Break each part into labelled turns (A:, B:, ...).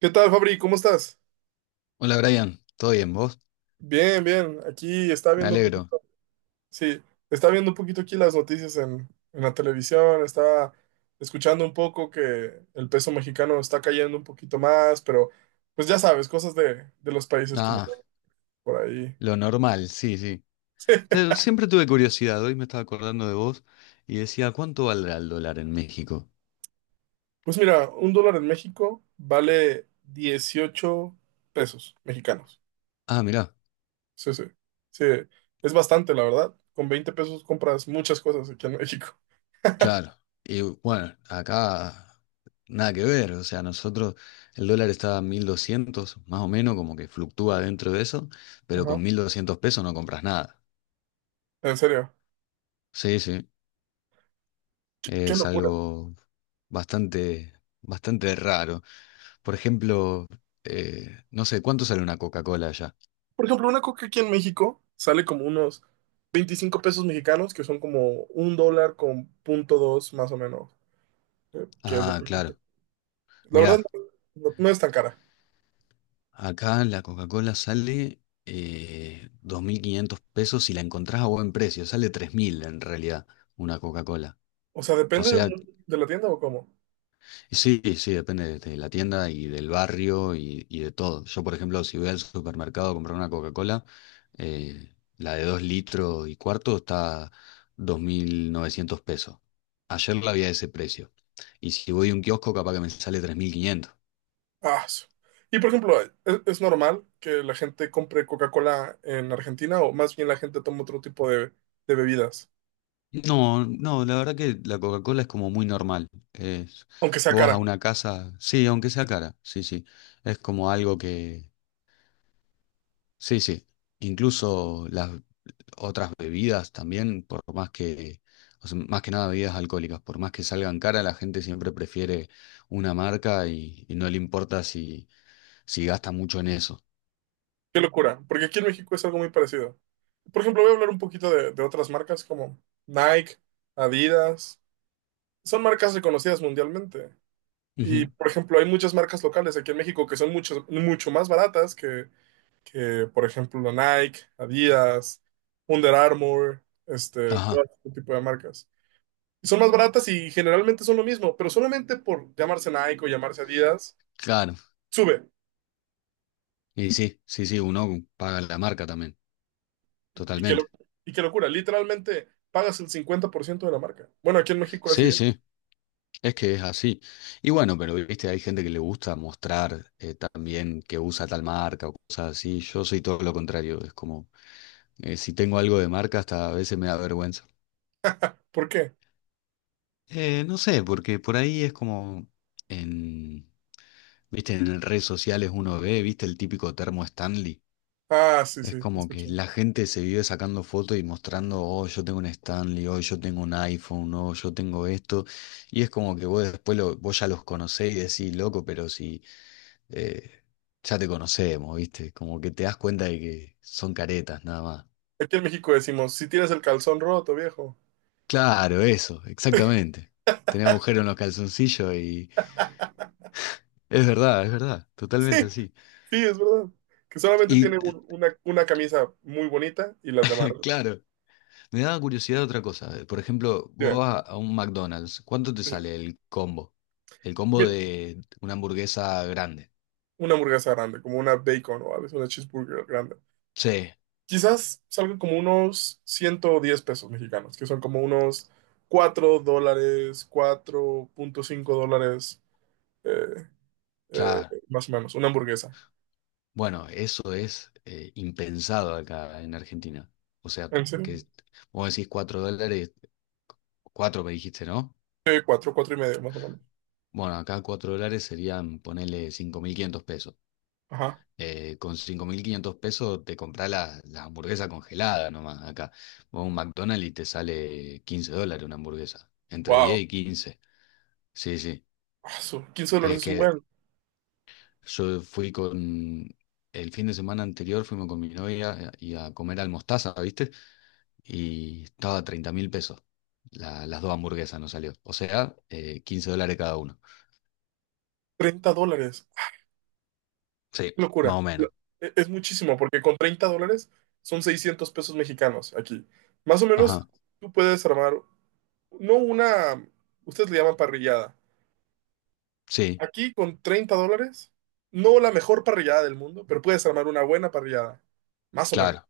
A: ¿Qué tal, Fabri? ¿Cómo estás?
B: Hola Brian, ¿todo bien vos?
A: Bien, bien. Aquí está
B: Me
A: viendo un
B: alegro.
A: poquito. Sí, está viendo un poquito aquí las noticias en la televisión. Estaba escuchando un poco que el peso mexicano está cayendo un poquito más, pero pues ya sabes, cosas de los países como que
B: Ah,
A: por ahí.
B: lo normal, sí, sí. Siempre tuve curiosidad, hoy me estaba acordando de vos y decía, ¿cuánto valdrá el dólar en México?
A: Pues mira, un dólar en México vale 18 pesos mexicanos.
B: Ah, mirá,
A: Sí, sí. Sí, es bastante, la verdad. Con 20 pesos compras muchas cosas aquí en México.
B: claro. Y bueno, acá nada que ver, o sea, nosotros el dólar está a 1.200 más o menos, como que fluctúa dentro de eso, pero
A: Ajá.
B: con 1.200 pesos no compras nada.
A: En serio.
B: Sí, sí,
A: Qué
B: es
A: locura.
B: algo bastante, bastante raro. Por ejemplo, no sé, ¿cuánto sale una Coca-Cola allá?
A: Por ejemplo, una coca aquí en México sale como unos 25 pesos mexicanos, que son como un dólar con punto dos más o menos, que es lo
B: Ah,
A: que cuesta.
B: claro.
A: La verdad,
B: Mirá,
A: no es tan cara.
B: acá la Coca-Cola sale 2.500 pesos y la encontrás a buen precio. Sale 3.000 en realidad una Coca-Cola.
A: O sea,
B: O
A: depende
B: sea.
A: de la tienda o cómo.
B: Sí, sí, depende de la tienda y del barrio y de todo. Yo, por ejemplo, si voy al supermercado a comprar una Coca-Cola, la de 2 litros y cuarto está 2.900 pesos. Ayer la había a ese precio. Y si voy a un kiosco, capaz que me sale 3.500.
A: Ah, su- Y por ejemplo, ¿Es normal que la gente compre Coca-Cola en Argentina o más bien la gente toma otro tipo de bebidas,
B: No, no, la verdad que la Coca-Cola es como muy normal. Es-
A: aunque sea
B: vos vas a
A: cara?
B: una casa, sí, aunque sea cara, sí, sí. Es como algo que, sí, sí. Incluso las otras bebidas también, por más que, o sea, más que nada bebidas alcohólicas, por más que salgan cara, la gente siempre prefiere una marca y no le importa si gasta mucho en eso.
A: Qué locura, porque aquí en México es algo muy parecido. Por ejemplo, voy a hablar un poquito de otras marcas como Nike, Adidas. Son marcas reconocidas mundialmente. Y,
B: Ujú.
A: por ejemplo, hay muchas marcas locales aquí en México que son mucho, mucho más baratas que, por ejemplo, Nike, Adidas, Under Armour, todo
B: Ajá,
A: este tipo de marcas. Y son más baratas y generalmente son lo mismo, pero solamente por llamarse Nike o llamarse Adidas,
B: claro.
A: sube.
B: Y sí, sí, sí, uno paga la marca también,
A: Y, y qué, lo-
B: totalmente.
A: y qué locura, literalmente pagas el 50% de la marca. Bueno, aquí en México así
B: Sí,
A: es.
B: sí, es que es así. Y bueno, pero viste, hay gente que le gusta mostrar también que usa tal marca o cosas así. Yo soy todo lo contrario, es como, si tengo algo de marca, hasta a veces me da vergüenza.
A: ¿Por qué?
B: No sé, porque por ahí es como en, viste, en redes sociales uno ve, viste, el típico termo Stanley.
A: Ah, sí,
B: Es
A: sí,
B: como que
A: escuché.
B: la gente se vive sacando fotos y mostrando, oh, yo tengo un Stanley, oh, yo tengo un iPhone, oh, yo tengo esto. Y es como que vos después vos ya los conocés y decís, loco, pero si eh, ya te conocemos, viste, como que te das cuenta de que son caretas nada más.
A: Aquí en México decimos, si tienes el calzón roto, viejo.
B: Claro, eso, exactamente. Tenés agujero en los calzoncillos. Es verdad, totalmente así.
A: Sí, es verdad. Que solamente
B: Y
A: tiene una camisa muy bonita y las demás.
B: claro, me daba curiosidad otra cosa. Por ejemplo, vos
A: Dime,
B: vas a un McDonald's, ¿cuánto te
A: dice,
B: sale el combo? El combo
A: mira,
B: de una hamburguesa grande.
A: una hamburguesa grande, como una bacon o a veces una cheeseburger grande.
B: Sí,
A: Quizás salgan como unos 110 pesos mexicanos, que son como unos $4, 4.5 dólares, eh, eh,
B: claro.
A: más o menos, una hamburguesa.
B: Bueno, eso es impensado acá en Argentina. O sea,
A: ¿En serio?
B: que vos decís 4 dólares. 4 me dijiste, ¿no?
A: Sí, cuatro 4 y medio, más o menos.
B: Bueno, acá 4 dólares serían, ponele 5.500 pesos.
A: Ajá.
B: Con 5.500 pesos te compras la hamburguesa congelada nomás acá. Vos a un McDonald's y te sale 15 dólares una hamburguesa. Entre diez
A: Wow.
B: y quince Sí, sí.
A: Asu, $15
B: Es
A: es un
B: que
A: buen.
B: yo fui con... El fin de semana anterior fuimos con mi novia y a comer al Mostaza, ¿viste? Y estaba a 30 mil pesos. Las dos hamburguesas nos salió. O sea, 15 dólares cada uno.
A: $30.
B: Sí, más
A: Locura.
B: o
A: E-
B: menos.
A: Es muchísimo, porque con $30 son 600 pesos mexicanos aquí. Más o menos,
B: Ajá.
A: tú puedes armar, no una, ustedes le llaman parrillada.
B: Sí,
A: Aquí con $30, no la mejor parrillada del mundo, pero puedes armar una buena parrillada. Más o menos.
B: claro.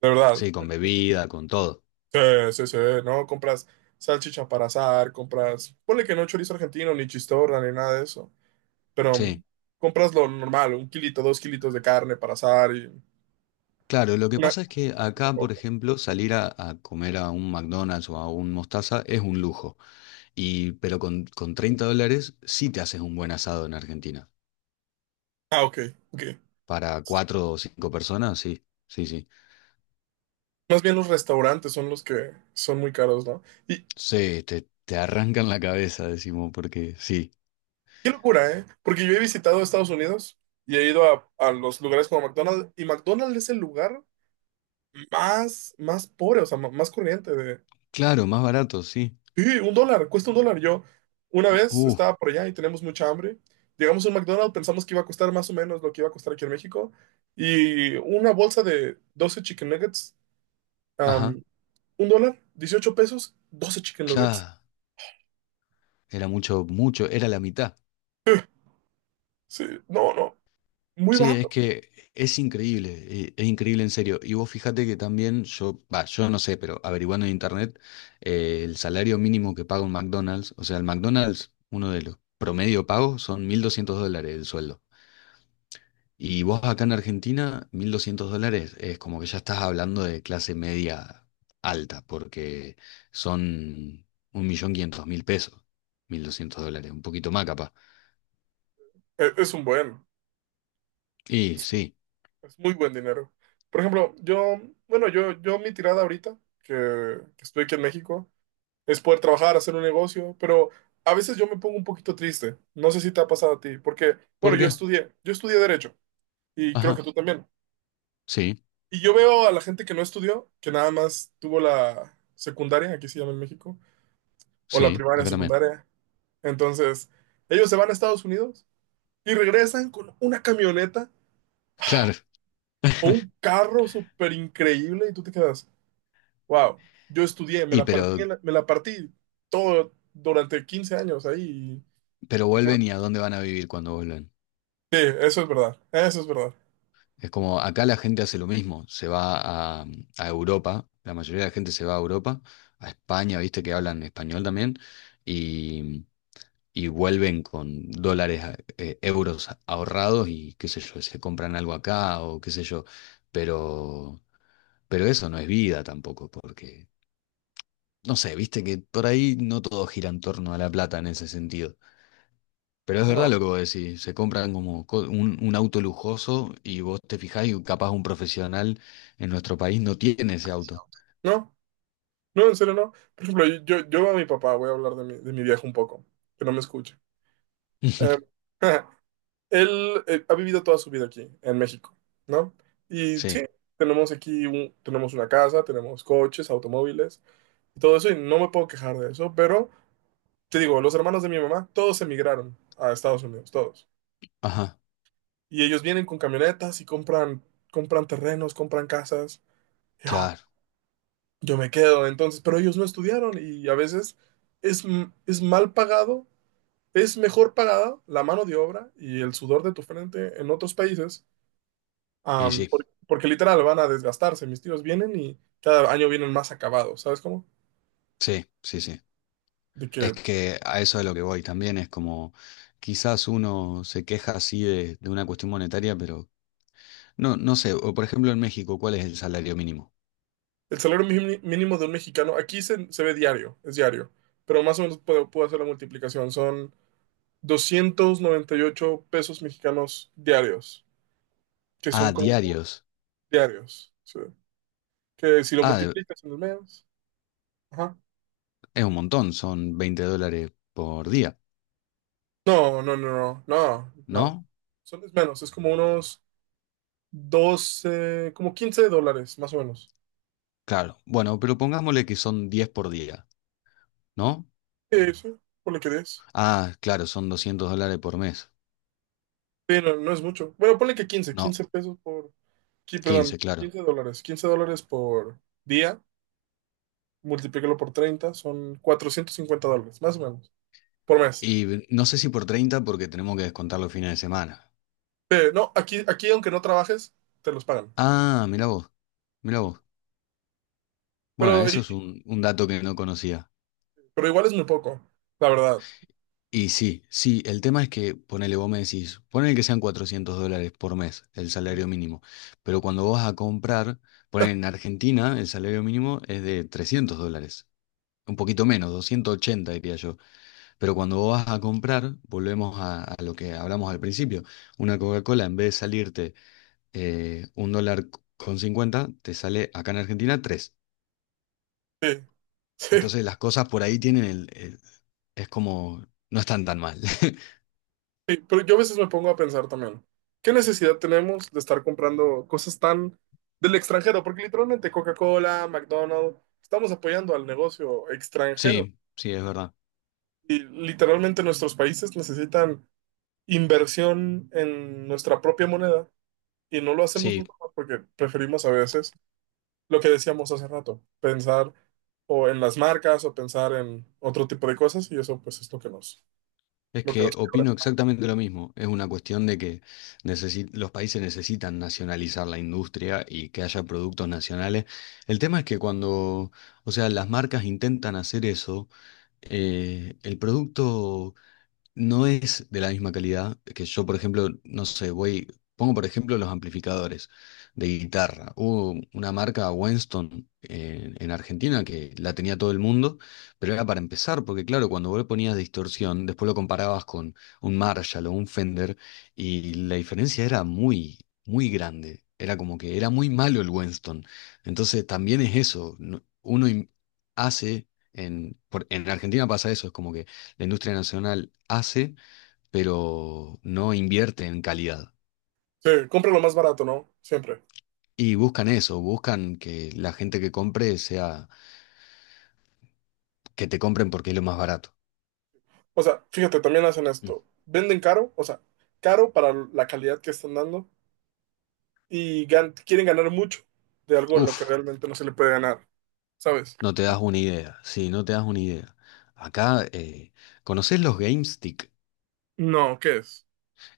A: De verdad.
B: Sí, con bebida, con todo.
A: Sí, sí, sí, ¿no? Compras salchicha para asar, compras, ponle que no chorizo argentino, ni chistorra, ni nada de eso. Pero
B: Sí.
A: compras lo normal, un kilito, dos kilitos de carne para asar y
B: Claro, lo que
A: una...
B: pasa es que acá, por ejemplo, salir a comer a un McDonald's o a un Mostaza es un lujo. Y, pero con 30 dólares sí te haces un buen asado en Argentina.
A: Ah, ok, ok.
B: Para cuatro o cinco personas, sí, sí, sí.
A: Más bien los restaurantes son los que son muy caros, ¿no? Y
B: Sí, te arrancan la cabeza, decimos, porque sí.
A: qué locura, ¿eh? Porque yo he visitado Estados Unidos y he ido a los lugares como McDonald's y McDonald's es el lugar más, más pobre, o sea, más corriente de...
B: Claro, más barato, sí.
A: Sí, un dólar, cuesta un dólar. Yo una vez
B: Uh,
A: estaba por allá y teníamos mucha hambre. Llegamos a un McDonald's, pensamos que iba a costar más o menos lo que iba a costar aquí en México. Y una bolsa de 12 chicken nuggets,
B: ajá.
A: am, un dólar, 18 pesos, 12 chicken nuggets.
B: Claro, era mucho, mucho, era la mitad.
A: Sí, no, no. Muy
B: Sí, es
A: barato.
B: que es increíble en serio. Y vos fíjate que también yo, va, yo no sé, pero averiguando en internet, el salario mínimo que paga un McDonald's, o sea, el McDonald's, uno de los promedio pagos son 1.200 dólares el sueldo. Y vos acá en Argentina, 1.200 dólares es como que ya estás hablando de clase media alta, porque son 1.500.000 pesos, 1.200 dólares, un poquito más capaz.
A: Es un buen,
B: Y
A: es, un-
B: sí,
A: es muy buen dinero. Por ejemplo, bueno, yo mi tirada ahorita, que estoy aquí en México, es poder trabajar, hacer un negocio, pero a veces yo me pongo un poquito triste. No sé si te ha pasado a ti, porque,
B: ¿por
A: bueno, yo
B: qué?
A: estudié, yo estudié Derecho y creo
B: Ajá,
A: que tú también.
B: sí,
A: Y yo veo a la gente que no estudió, que nada más tuvo la secundaria, aquí se llama en México, o la
B: sí,
A: primaria,
B: acá también.
A: secundaria. Entonces, ellos se van a Estados Unidos y regresan con una camioneta
B: Claro.
A: o un carro súper increíble y tú te quedas, wow, yo estudié, me
B: Y
A: la partí,
B: pero,
A: en la- me la partí todo durante 15 años ahí.
B: pero
A: Y nada".
B: vuelven y a dónde van a vivir cuando vuelven.
A: Sí, eso es verdad, eso es verdad.
B: Es como acá la gente hace lo mismo, se va a Europa, la mayoría de la gente se va a Europa, a España, viste que hablan español también, y, y vuelven con dólares, euros ahorrados y qué sé yo, se compran algo acá o qué sé yo, pero, pero eso no es vida tampoco, porque, no sé, viste que por ahí no todo gira en torno a la plata en ese sentido. Pero es verdad
A: No,
B: lo que vos decís, se compran como un auto lujoso y vos te fijás y capaz un profesional en nuestro país no tiene ese auto.
A: no, no, en serio no. Por ejemplo, yo a mi papá voy a hablar de mi viejo un poco, que no me escuche. Eh, él ha vivido toda su vida aquí, en México, ¿no? Y sí,
B: Sí,
A: tenemos aquí, tenemos una casa, tenemos coches, automóviles, y todo eso, y no me puedo quejar de eso, pero... Te digo, los hermanos de mi mamá, todos emigraron a Estados Unidos, todos.
B: ajá,
A: Y ellos vienen con camionetas y compran, terrenos, compran casas. Yo,
B: claro.
A: yo me quedo, entonces, pero ellos no estudiaron y a veces es mal pagado, es mejor pagada la mano de obra y el sudor de tu frente en otros países,
B: Y sí,
A: porque literal van a desgastarse. Mis tíos vienen y cada año vienen más acabados, ¿sabes cómo?
B: sí, sí, sí.
A: De
B: Es
A: que.
B: que a eso es lo que voy también, es como quizás uno se queja así de una cuestión monetaria, pero no, no sé, o por ejemplo en México, ¿cuál es el salario mínimo?
A: El salario mínimo de un mexicano, aquí se ve diario, es diario, pero más o menos puedo hacer la multiplicación. Son 298 pesos mexicanos diarios, que
B: Ah,
A: son como
B: diarios.
A: diarios. Sí. Que si lo
B: Ah,
A: multiplicas en el mes. Ajá.
B: es un montón, son 20 dólares por día,
A: No, no, no, no, no, no.
B: ¿no?
A: Son es menos, es como unos 12 como $15, más o menos.
B: Claro, bueno, pero pongámosle que son 10 por día. ¿No?
A: Sí, sí, ponle que 10.
B: Ah, claro, son 200 dólares por mes.
A: Sí, no, no es mucho. Bueno, ponle que quince
B: No,
A: quince pesos por... Sí,
B: 15
A: perdón,
B: claro.
A: $15, $15 por día multiplícalo por 30 son $450, más o menos, por mes.
B: Y no sé si por 30 porque tenemos que descontar los fines de semana.
A: No, aquí aunque no trabajes, te los pagan.
B: Ah, mirá vos, mirá vos. Bueno,
A: Pero,
B: eso es
A: i-
B: un dato que no conocía.
A: pero igual es muy poco, la verdad.
B: Y sí, sí, el tema es que, ponele, vos me decís, ponele que sean 400 dólares por mes el salario mínimo, pero cuando vos vas a comprar, ponele en Argentina el salario mínimo es de 300 dólares, un poquito menos, 280 diría yo. Pero cuando vos vas a comprar, volvemos a lo que hablamos al principio. Una Coca-Cola, en vez de salirte 1,50 dólares te sale acá en Argentina tres.
A: Sí, sí,
B: Entonces las cosas por ahí tienen es como, no están tan mal.
A: sí. Pero yo a veces me pongo a pensar también, ¿qué necesidad tenemos de estar comprando cosas tan del extranjero? Porque literalmente Coca-Cola, McDonald's, estamos apoyando al negocio extranjero.
B: Sí, sí, es verdad.
A: Y literalmente nuestros países necesitan inversión en nuestra propia moneda. Y no lo hacemos
B: Sí,
A: nunca más porque preferimos a veces lo que decíamos hace rato, pensar o en las marcas o pensar en otro tipo de cosas y eso pues es lo que nos,
B: es
A: lo que
B: que
A: nos quiebra.
B: opino exactamente lo mismo. Es una cuestión de que los países necesitan nacionalizar la industria y que haya productos nacionales. El tema es que cuando, o sea, las marcas intentan hacer eso, el producto no es de la misma calidad que yo, por ejemplo, no sé, voy, pongo por ejemplo los amplificadores de guitarra. Hubo una marca Winston en Argentina que la tenía todo el mundo, pero era para empezar, porque claro, cuando vos le ponías distorsión, después lo comparabas con un Marshall o un Fender y la diferencia era muy, muy grande. Era como que era muy malo el Winston. Entonces también es eso, uno hace... En Argentina pasa eso, es como que la industria nacional hace, pero no invierte en calidad.
A: Sí, compra lo más barato, ¿no? Siempre.
B: Y buscan eso, buscan que la gente que compre sea, que te compren porque es lo más barato.
A: O sea, fíjate, también hacen
B: Mm.
A: esto. Venden caro, o sea, caro para la calidad que están dando y quieren ganar mucho de algo en lo que
B: Uf,
A: realmente no se le puede ganar, ¿sabes?
B: no te das una idea, sí, no te das una idea. Acá, ¿conocés los GameStick?
A: No, ¿qué es?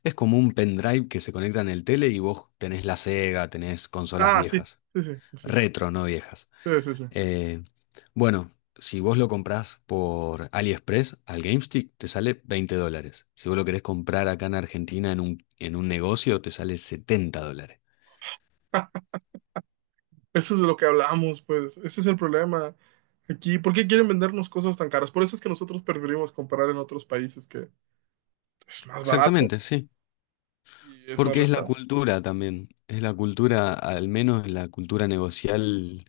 B: Es como un pendrive que se conecta en el tele y vos tenés la Sega, tenés consolas
A: Ah, sí,
B: viejas.
A: sí, sí, sí, sí,
B: Retro, no viejas.
A: sí, sí, sí.
B: Eh, bueno, si vos lo comprás por AliExpress al GameStick, te sale 20 dólares. Si vos lo querés comprar acá en Argentina en un negocio, te sale 70 dólares.
A: Eso es de lo que hablamos, pues. Ese es el problema aquí. ¿Por qué quieren vendernos cosas tan caras? Por eso es que nosotros preferimos comprar en otros países que es más barato
B: Exactamente, sí.
A: y es más
B: Porque es la
A: rentable.
B: cultura también. Es la cultura, al menos la cultura negocial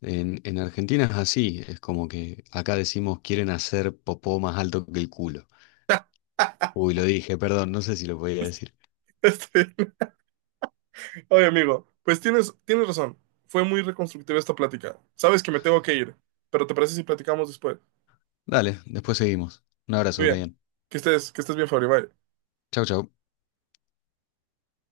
B: en Argentina es así. Es como que acá decimos quieren hacer popó más alto que el culo. Uy, lo dije, perdón, no sé si lo podía decir.
A: Este, oye, amigo, pues tienes razón. Fue muy reconstructiva esta plática. Sabes que me tengo que ir, pero ¿te parece si platicamos después?
B: Dale, después seguimos. Un abrazo,
A: Muy bien.
B: Brian.
A: Que estés bien, Fabri. Bye.
B: Chau, chau.